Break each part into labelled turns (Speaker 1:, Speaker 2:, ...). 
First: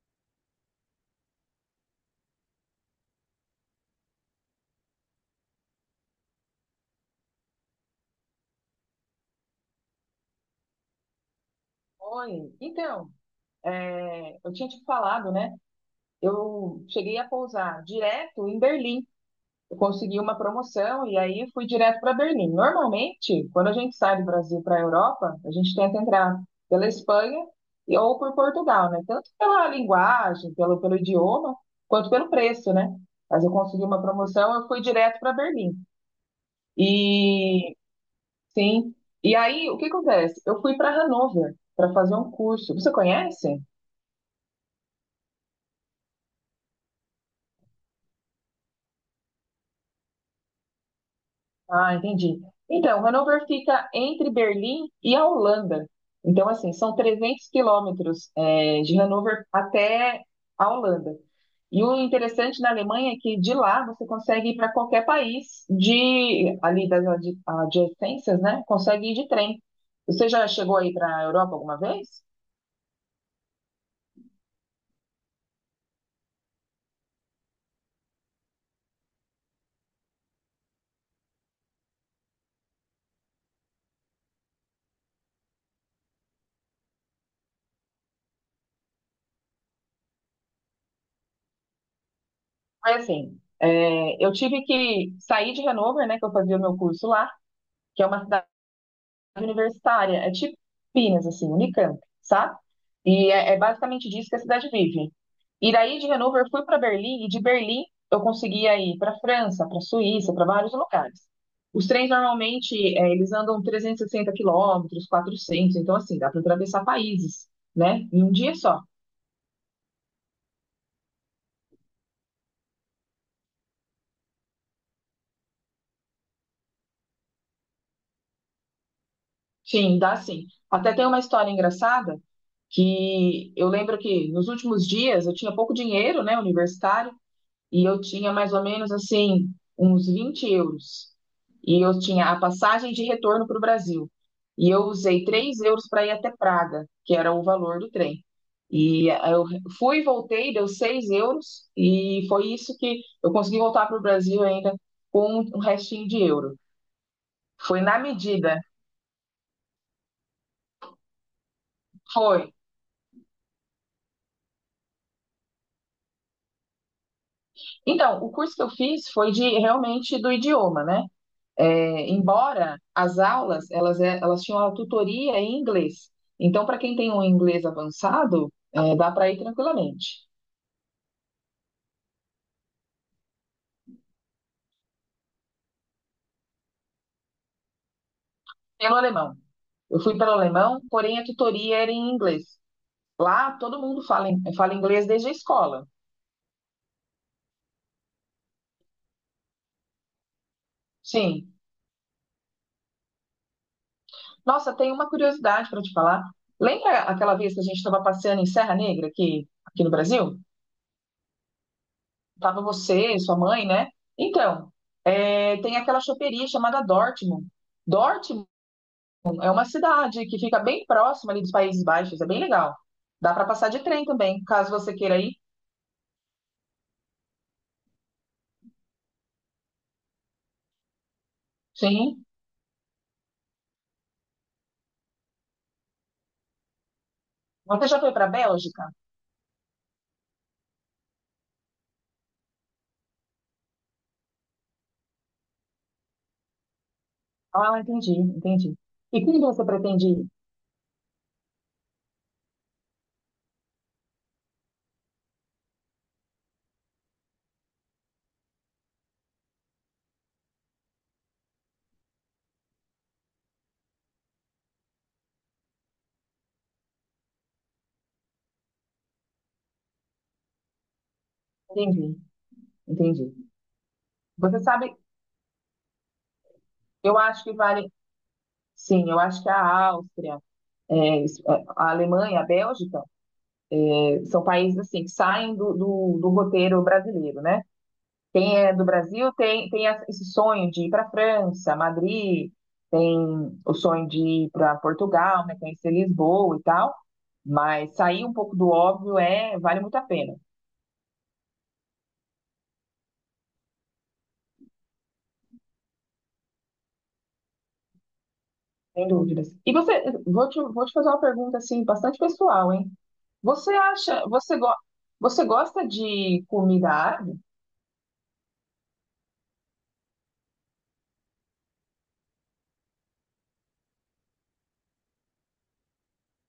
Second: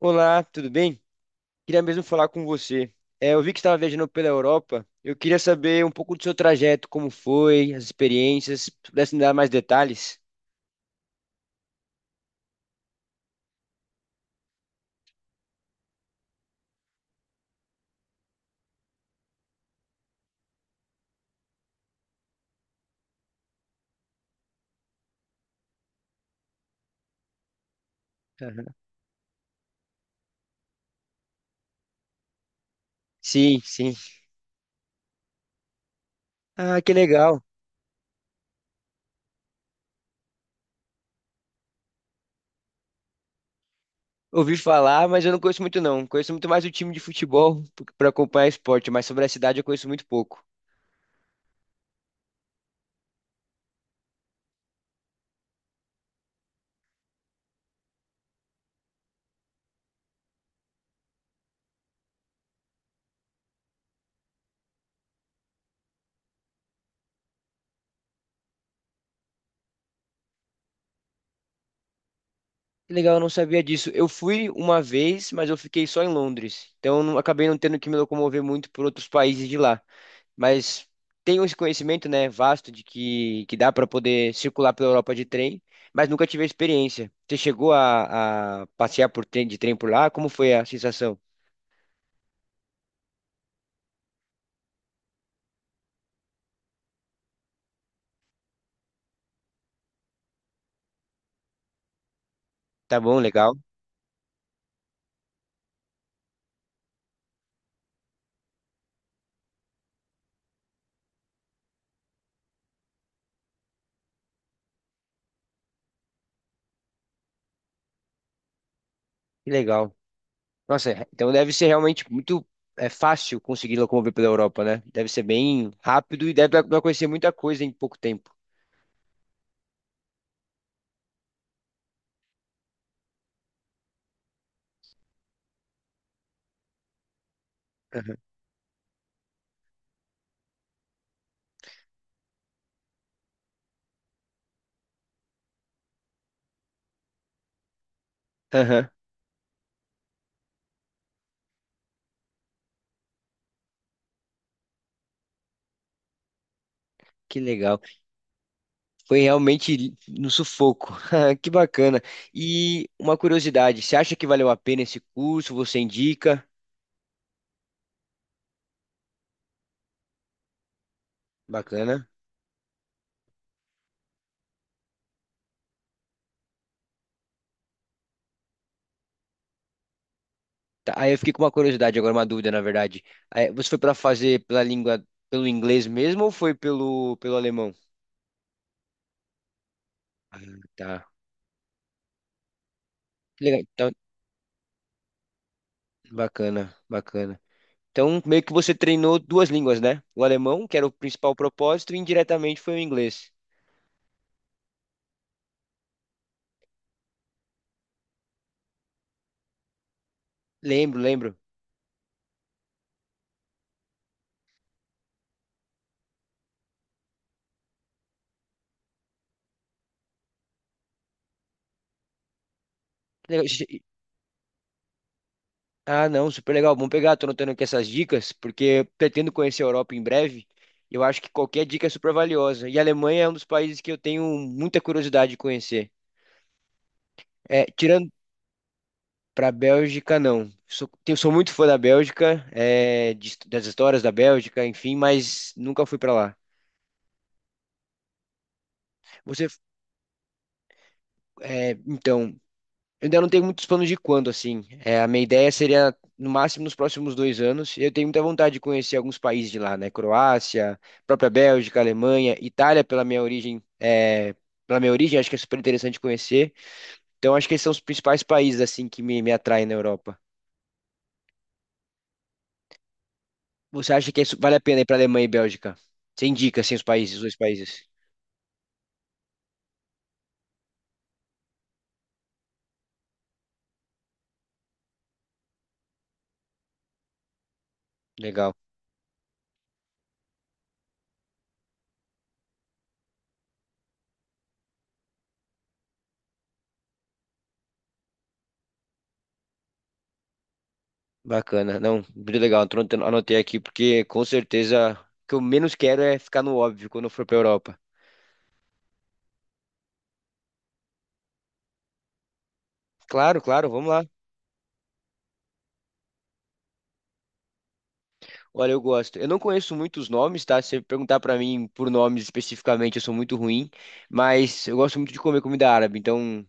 Speaker 1: Olá, tudo bem? Queria mesmo falar com você. É, eu vi que estava viajando pela Europa. Eu queria saber um pouco do seu trajeto, como foi, as experiências. Se pudesse me dar mais detalhes?
Speaker 2: Oi, então, eu tinha te falado, né? Eu cheguei a pousar direto em Berlim. Eu consegui uma promoção e aí fui direto para Berlim. Normalmente, quando a gente sai do Brasil para a Europa, a gente tenta entrar pela Espanha ou por
Speaker 1: Aham.
Speaker 2: Portugal, né? Tanto pela linguagem, pelo idioma, quanto pelo preço, né? Mas eu
Speaker 1: Sim,
Speaker 2: consegui
Speaker 1: sim.
Speaker 2: uma promoção, eu fui direto para Berlim.
Speaker 1: Ah, que legal.
Speaker 2: E sim, e aí o que acontece? Eu fui para Hannover para fazer um curso. Você conhece?
Speaker 1: Ouvi falar, mas eu não conheço muito não. Conheço muito mais o time de futebol para acompanhar esporte, mas sobre a cidade eu conheço muito pouco.
Speaker 2: Ah, entendi. Então, Hannover fica entre Berlim e a Holanda. Então, assim, são 300 quilômetros, de Hannover até a Holanda. E o interessante na Alemanha é que de lá você consegue ir para qualquer país de ali das adjacências, né? Consegue ir de trem. Você já chegou aí para a Europa alguma vez?
Speaker 1: Que legal, eu não sabia disso. Eu fui uma vez, mas eu fiquei só em Londres. Então eu não- acabei não tendo que me locomover muito por outros países de lá. Mas tenho esse conhecimento, né, vasto de que dá para poder circular pela Europa de trem, mas nunca tive a experiência. Você chegou a passear por trem, de trem por lá? Como foi a sensação?
Speaker 2: Foi assim, eu tive que sair de Hannover, né? Que eu fazia o meu curso lá, que é uma cidade universitária, é tipo Pinas, assim, Unicamp, sabe?
Speaker 1: Tá bom,
Speaker 2: E
Speaker 1: legal.
Speaker 2: é basicamente disso que a cidade vive. E daí de Hannover eu fui para Berlim e de Berlim eu conseguia ir para França, para Suíça, para vários lugares. Os trens normalmente eles andam 360 quilômetros, 400, então assim, dá para atravessar países, né? Em um dia só.
Speaker 1: Que legal. Nossa, então deve ser realmente muito é, fácil conseguir locomover pela Europa, né? Deve ser bem rápido e deve dar pra conhecer muita coisa em pouco tempo.
Speaker 2: Sim, dá sim. Até tem uma história engraçada que eu lembro que nos últimos dias eu tinha pouco dinheiro, né, universitário, e eu
Speaker 1: Aham.
Speaker 2: tinha mais ou menos assim uns 20 euros. E eu tinha a passagem de retorno para o Brasil. E eu usei 3 euros para ir até Praga, que era o valor do trem.
Speaker 1: Aham.
Speaker 2: E eu fui e voltei, deu 6 euros, e foi isso que eu consegui voltar para o Brasil ainda com um restinho de euro.
Speaker 1: Que legal.
Speaker 2: Foi na medida,
Speaker 1: Foi realmente no sufoco. Que bacana.
Speaker 2: foi.
Speaker 1: E uma curiosidade, você acha que valeu a pena esse curso? Você indica?
Speaker 2: Então, o curso que eu fiz foi de realmente do idioma, né?
Speaker 1: Bacana.
Speaker 2: É, embora as aulas elas tinham a tutoria em inglês. Então, para quem tem um inglês avançado, dá para ir tranquilamente.
Speaker 1: Tá, aí eu fiquei com uma curiosidade, agora uma dúvida, na verdade. Aí, você foi para fazer pela língua, pelo inglês mesmo ou foi pelo alemão?
Speaker 2: Pelo alemão. Eu fui pelo
Speaker 1: Ah,
Speaker 2: alemão,
Speaker 1: tá.
Speaker 2: porém a tutoria era em inglês.
Speaker 1: Que
Speaker 2: Lá
Speaker 1: Legal.
Speaker 2: todo
Speaker 1: Então,
Speaker 2: mundo fala, fala inglês desde a escola.
Speaker 1: bacana, bacana. Então, meio que você treinou duas línguas, né? O alemão, que era o principal
Speaker 2: Sim.
Speaker 1: propósito, e indiretamente foi o inglês.
Speaker 2: Nossa, tem uma curiosidade para te falar. Lembra aquela vez que a gente estava passeando em Serra Negra aqui, aqui no Brasil?
Speaker 1: Lembro, lembro.
Speaker 2: Tava você, sua mãe, né? Então, tem aquela choperia chamada Dortmund. Dortmund é uma cidade que fica bem próxima ali dos Países Baixos, é bem legal.
Speaker 1: Que
Speaker 2: Dá para
Speaker 1: legal.
Speaker 2: passar de trem também, caso você queira ir.
Speaker 1: Ah, não, super legal. Vamos pegar, tô anotando aqui essas dicas, porque eu pretendo conhecer a Europa em breve. E eu acho que qualquer dica é super
Speaker 2: Sim.
Speaker 1: valiosa. E a Alemanha é um dos países que eu tenho muita curiosidade de conhecer. É,
Speaker 2: Você já
Speaker 1: tirando.
Speaker 2: foi para a Bélgica?
Speaker 1: Para a Bélgica, não. Sou, eu sou muito fã da Bélgica, é, das histórias da Bélgica, enfim, mas nunca fui para lá.
Speaker 2: Ah, entendi, entendi. E quando
Speaker 1: Você,
Speaker 2: você pretende ir?
Speaker 1: é, então, eu ainda não tenho muitos planos de quando, assim. É, a minha ideia seria, no máximo, nos próximos 2 anos. Eu tenho muita vontade de conhecer alguns países de lá, né? Croácia, própria Bélgica, Alemanha, Itália, pela minha origem, é, pela minha origem, acho que é super interessante conhecer. Então, acho que esses são os principais países, assim, que me atraem na Europa.
Speaker 2: Entendi, entendi.
Speaker 1: Você acha que isso vale
Speaker 2: Você
Speaker 1: a pena ir para
Speaker 2: sabe,
Speaker 1: Alemanha e Bélgica? Você indica, assim, os países,
Speaker 2: eu
Speaker 1: os dois
Speaker 2: acho que
Speaker 1: países.
Speaker 2: vale. Sim, eu acho que a Áustria, é isso, a Alemanha, a Bélgica, são países assim que saem do roteiro brasileiro, né?
Speaker 1: Legal,
Speaker 2: Tem, do Brasil esse sonho de ir para França, Madrid, tem o sonho de ir para Portugal, né, conhecer Lisboa e tal, mas sair um pouco do óbvio vale muito a pena,
Speaker 1: bacana. Não, muito legal. Tô anotando. Anotei aqui, porque com certeza o que eu menos quero é ficar no óbvio quando eu for para Europa.
Speaker 2: sem dúvidas. E você, vou te fazer uma pergunta assim, bastante pessoal, hein?
Speaker 1: Claro, claro,
Speaker 2: Você
Speaker 1: vamos lá.
Speaker 2: acha, você gosta de comida árabe?
Speaker 1: Olha, eu gosto. Eu não conheço muitos nomes, tá? Se você perguntar para mim por nomes especificamente, eu sou muito ruim, mas eu gosto muito de comer comida árabe, então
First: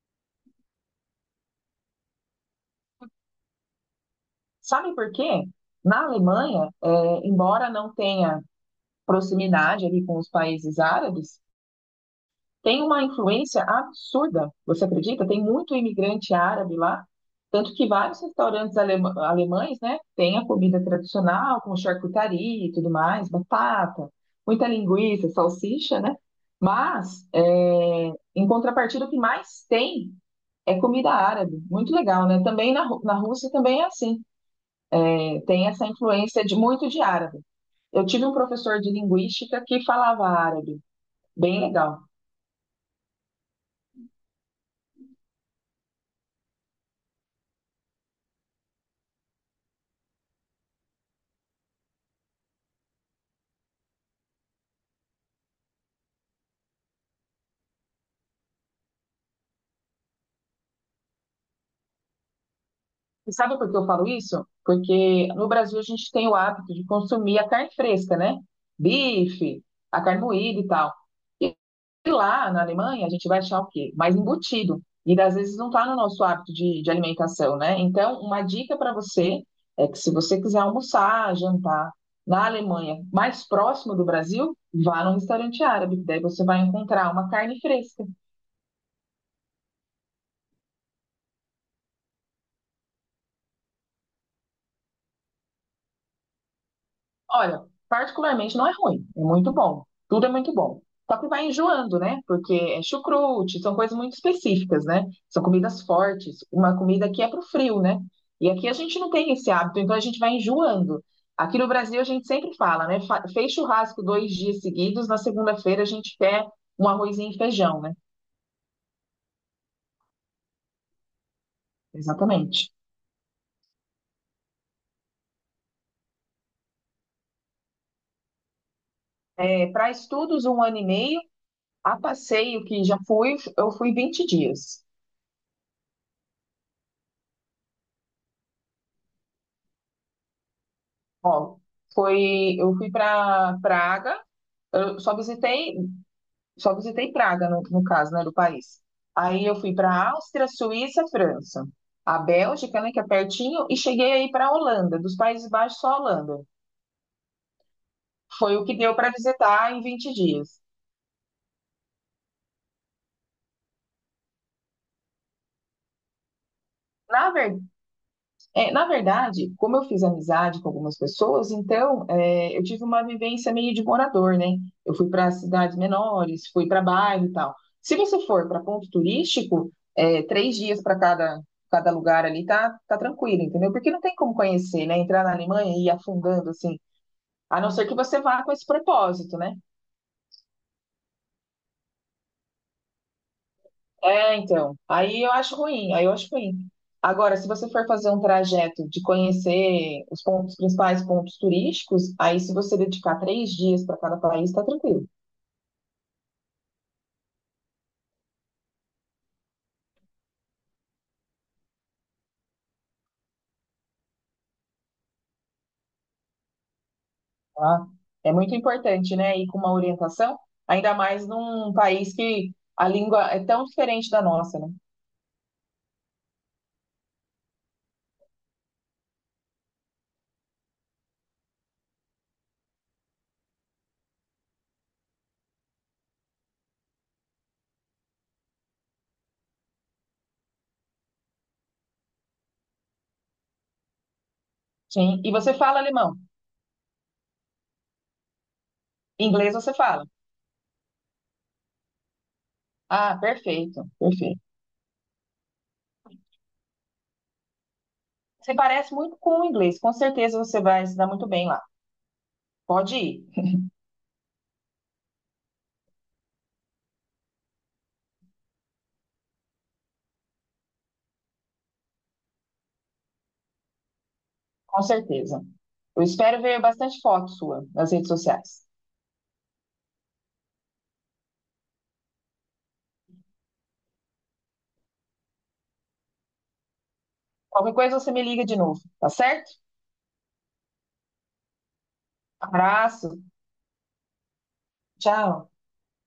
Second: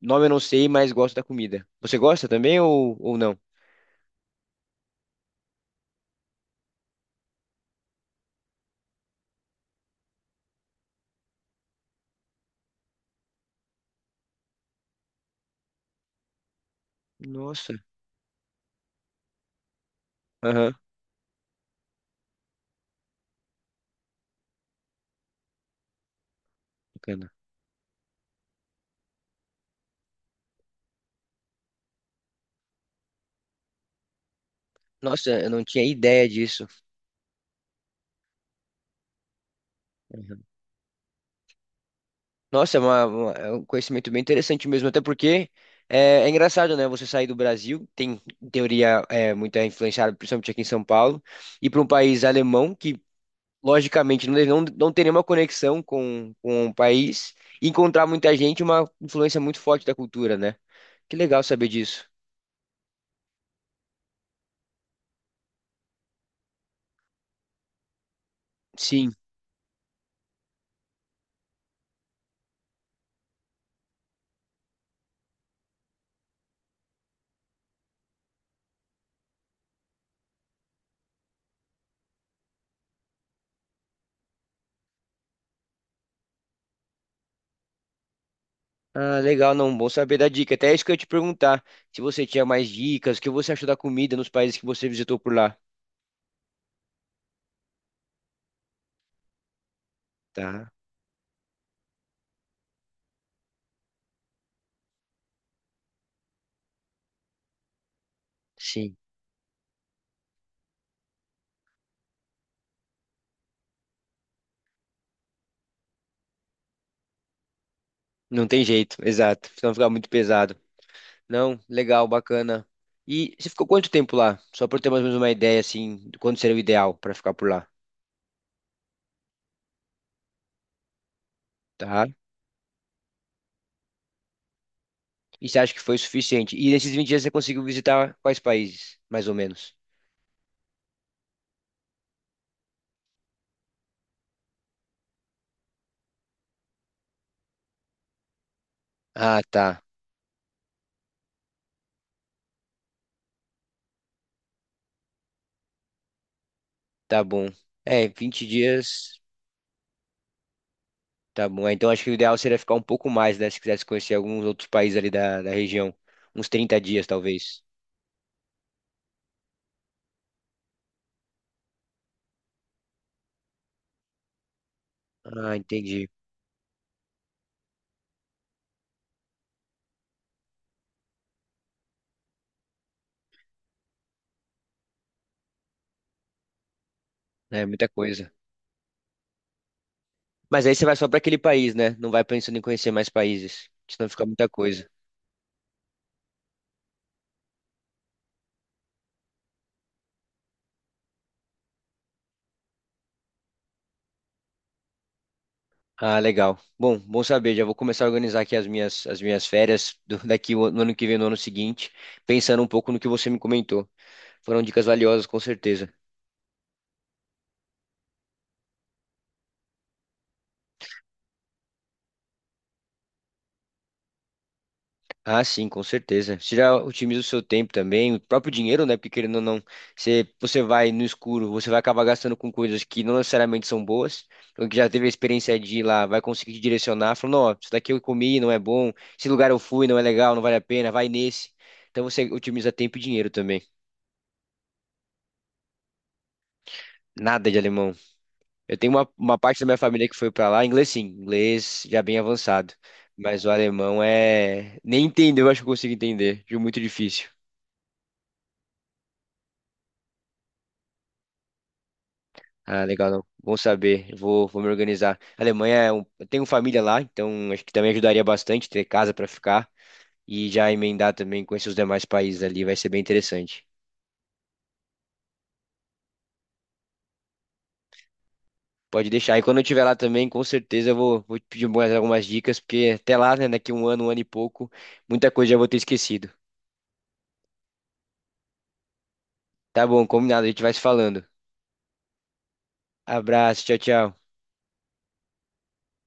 Speaker 1: nome eu não sei, mas gosto da comida. Você gosta também ou não?
Speaker 2: Sabe por quê? Na Alemanha, embora não tenha proximidade ali com os países árabes, tem uma influência absurda. Você acredita? Tem muito imigrante árabe lá,
Speaker 1: Nossa.
Speaker 2: tanto que vários restaurantes alemães, né, têm a
Speaker 1: Aham,
Speaker 2: comida tradicional, com charcutaria e tudo mais, batata, muita linguiça, salsicha, né? Mas,
Speaker 1: bacana.
Speaker 2: em contrapartida, o que mais tem é comida árabe. Muito legal, né? Também na, na Rússia também é assim.
Speaker 1: Nossa,
Speaker 2: É,
Speaker 1: eu não
Speaker 2: tem
Speaker 1: tinha
Speaker 2: essa
Speaker 1: ideia
Speaker 2: influência de
Speaker 1: disso.
Speaker 2: muito de árabe. Eu tive um professor de linguística que falava árabe. Bem legal.
Speaker 1: Nossa, é, é um conhecimento bem interessante mesmo, até porque é, é engraçado, né? Você sair do Brasil, tem, em teoria, é, muita influenciada, principalmente aqui em São Paulo, e para um país alemão que, logicamente, não, não, não tem nenhuma conexão com o país, e encontrar muita gente, é uma influência muito forte da cultura, né? Que legal saber disso.
Speaker 2: E sabe por que eu falo isso? Porque no Brasil a gente tem o hábito de consumir a carne fresca, né?
Speaker 1: Sim.
Speaker 2: Bife, a carne moída e tal. E lá na Alemanha a gente vai achar o quê? Mais embutido. E às vezes não está no nosso hábito de alimentação, né? Então, uma dica para você é que se você quiser almoçar, jantar na Alemanha, mais próximo do Brasil, vá num restaurante árabe. Daí você vai encontrar uma carne fresca.
Speaker 1: Ah, legal, não, bom saber da dica. Até isso que eu ia te perguntar, se você tinha mais dicas, o que você achou da comida nos países que você visitou por lá.
Speaker 2: Olha, particularmente não é ruim, é muito bom. Tudo é muito
Speaker 1: Tá.
Speaker 2: bom. Só que vai enjoando, né? Porque é chucrute, são coisas muito específicas, né? São comidas fortes, uma comida que é pro frio, né? E aqui a
Speaker 1: Sim.
Speaker 2: gente não tem esse hábito, então a gente vai enjoando. Aqui no Brasil a gente sempre fala, né? Fez churrasco 2 dias seguidos, na segunda-feira a gente quer um arrozinho e feijão, né?
Speaker 1: Não tem jeito, exato. Senão fica muito pesado. Não, legal, bacana.
Speaker 2: Exatamente.
Speaker 1: E você ficou quanto tempo lá? Só para ter mais ou menos uma ideia, assim, de quando seria o ideal para ficar por lá,
Speaker 2: É, para estudos, um ano e meio. A
Speaker 1: tá?
Speaker 2: passeio que já fui, eu fui 20 dias.
Speaker 1: E você acha que foi suficiente? E nesses 20 dias você conseguiu visitar quais países, mais ou menos?
Speaker 2: Ó, foi, eu fui para Praga, eu só visitei, só visitei Praga no caso, né, do país.
Speaker 1: Ah,
Speaker 2: Aí eu fui
Speaker 1: tá.
Speaker 2: para Áustria, Suíça, França, a Bélgica, né, que é pertinho, e cheguei aí para a Holanda, dos Países Baixos só a Holanda.
Speaker 1: Tá bom. É, 20
Speaker 2: Foi o que deu para
Speaker 1: dias.
Speaker 2: visitar em 20 dias.
Speaker 1: Tá bom. É, então acho que o ideal seria ficar um pouco mais, né? Se quisesse conhecer alguns outros países ali da região. Uns 30 dias,
Speaker 2: Na
Speaker 1: talvez.
Speaker 2: É, na verdade, como eu fiz amizade com algumas pessoas, então eu tive uma vivência meio de morador, né? Eu fui para
Speaker 1: Ah,
Speaker 2: cidades
Speaker 1: entendi.
Speaker 2: menores, fui para bairro e tal. Se você for para ponto turístico, 3 dias para cada lugar ali tá, tá tranquilo, entendeu? Porque não tem como conhecer, né? Entrar na Alemanha e ir afundando assim, a
Speaker 1: É
Speaker 2: não ser
Speaker 1: muita
Speaker 2: que você
Speaker 1: coisa.
Speaker 2: vá com esse propósito, né?
Speaker 1: Mas aí você vai só para aquele país, né? Não vai pensando em conhecer mais países, senão fica
Speaker 2: É,
Speaker 1: muita
Speaker 2: então.
Speaker 1: coisa.
Speaker 2: Aí eu acho ruim, aí eu acho ruim. Agora, se você for fazer um trajeto de conhecer os principais pontos turísticos, aí se você dedicar 3 dias para cada país, tá tranquilo,
Speaker 1: Ah, legal. Bom, bom saber. Já vou começar a organizar aqui as minhas férias daqui, no ano que vem, no ano seguinte, pensando um pouco no que você me comentou. Foram dicas valiosas, com certeza.
Speaker 2: tá? É muito importante, né? Ir com uma orientação, ainda mais num país que a língua é tão diferente da nossa, né?
Speaker 1: Ah, sim, com certeza. Você já otimiza o seu tempo também, o próprio dinheiro, né? Porque querendo ou não, você vai no escuro, você vai acabar gastando com coisas que não necessariamente são boas. Então, que já teve a experiência de ir lá, vai conseguir te direcionar, falando, ó, isso daqui eu comi, não é bom, esse lugar eu fui, não é legal, não vale a pena, vai nesse. Então você otimiza tempo e dinheiro também.
Speaker 2: Sim. E você fala alemão,
Speaker 1: Nada de alemão. Eu tenho uma
Speaker 2: inglês
Speaker 1: parte da
Speaker 2: você
Speaker 1: minha
Speaker 2: fala.
Speaker 1: família que foi pra lá, inglês sim, inglês já bem avançado.
Speaker 2: Ah,
Speaker 1: Mas o
Speaker 2: perfeito,
Speaker 1: alemão
Speaker 2: perfeito.
Speaker 1: é. Nem entendeu, acho que eu consigo entender. Viu? Muito difícil.
Speaker 2: Você parece muito com o inglês, com certeza você vai se dar muito bem lá.
Speaker 1: Ah,
Speaker 2: Pode
Speaker 1: legal,
Speaker 2: ir.
Speaker 1: não. Bom saber. Vou me organizar. A Alemanha, é um- eu tenho família lá, então acho que também ajudaria bastante ter casa para ficar e já emendar também com esses demais países ali, vai ser bem interessante.
Speaker 2: Com certeza. Eu espero ver bastante foto sua nas redes sociais.
Speaker 1: Pode deixar. E quando eu estiver lá também, com certeza eu vou te pedir mais algumas dicas, porque até lá, né, daqui um ano e pouco, muita coisa já vou ter esquecido.
Speaker 2: Qualquer coisa você me liga de novo, tá certo?
Speaker 1: Tá bom, combinado, a gente vai se falando.
Speaker 2: Abraço.
Speaker 1: Abraço, tchau, tchau.
Speaker 2: Tchau.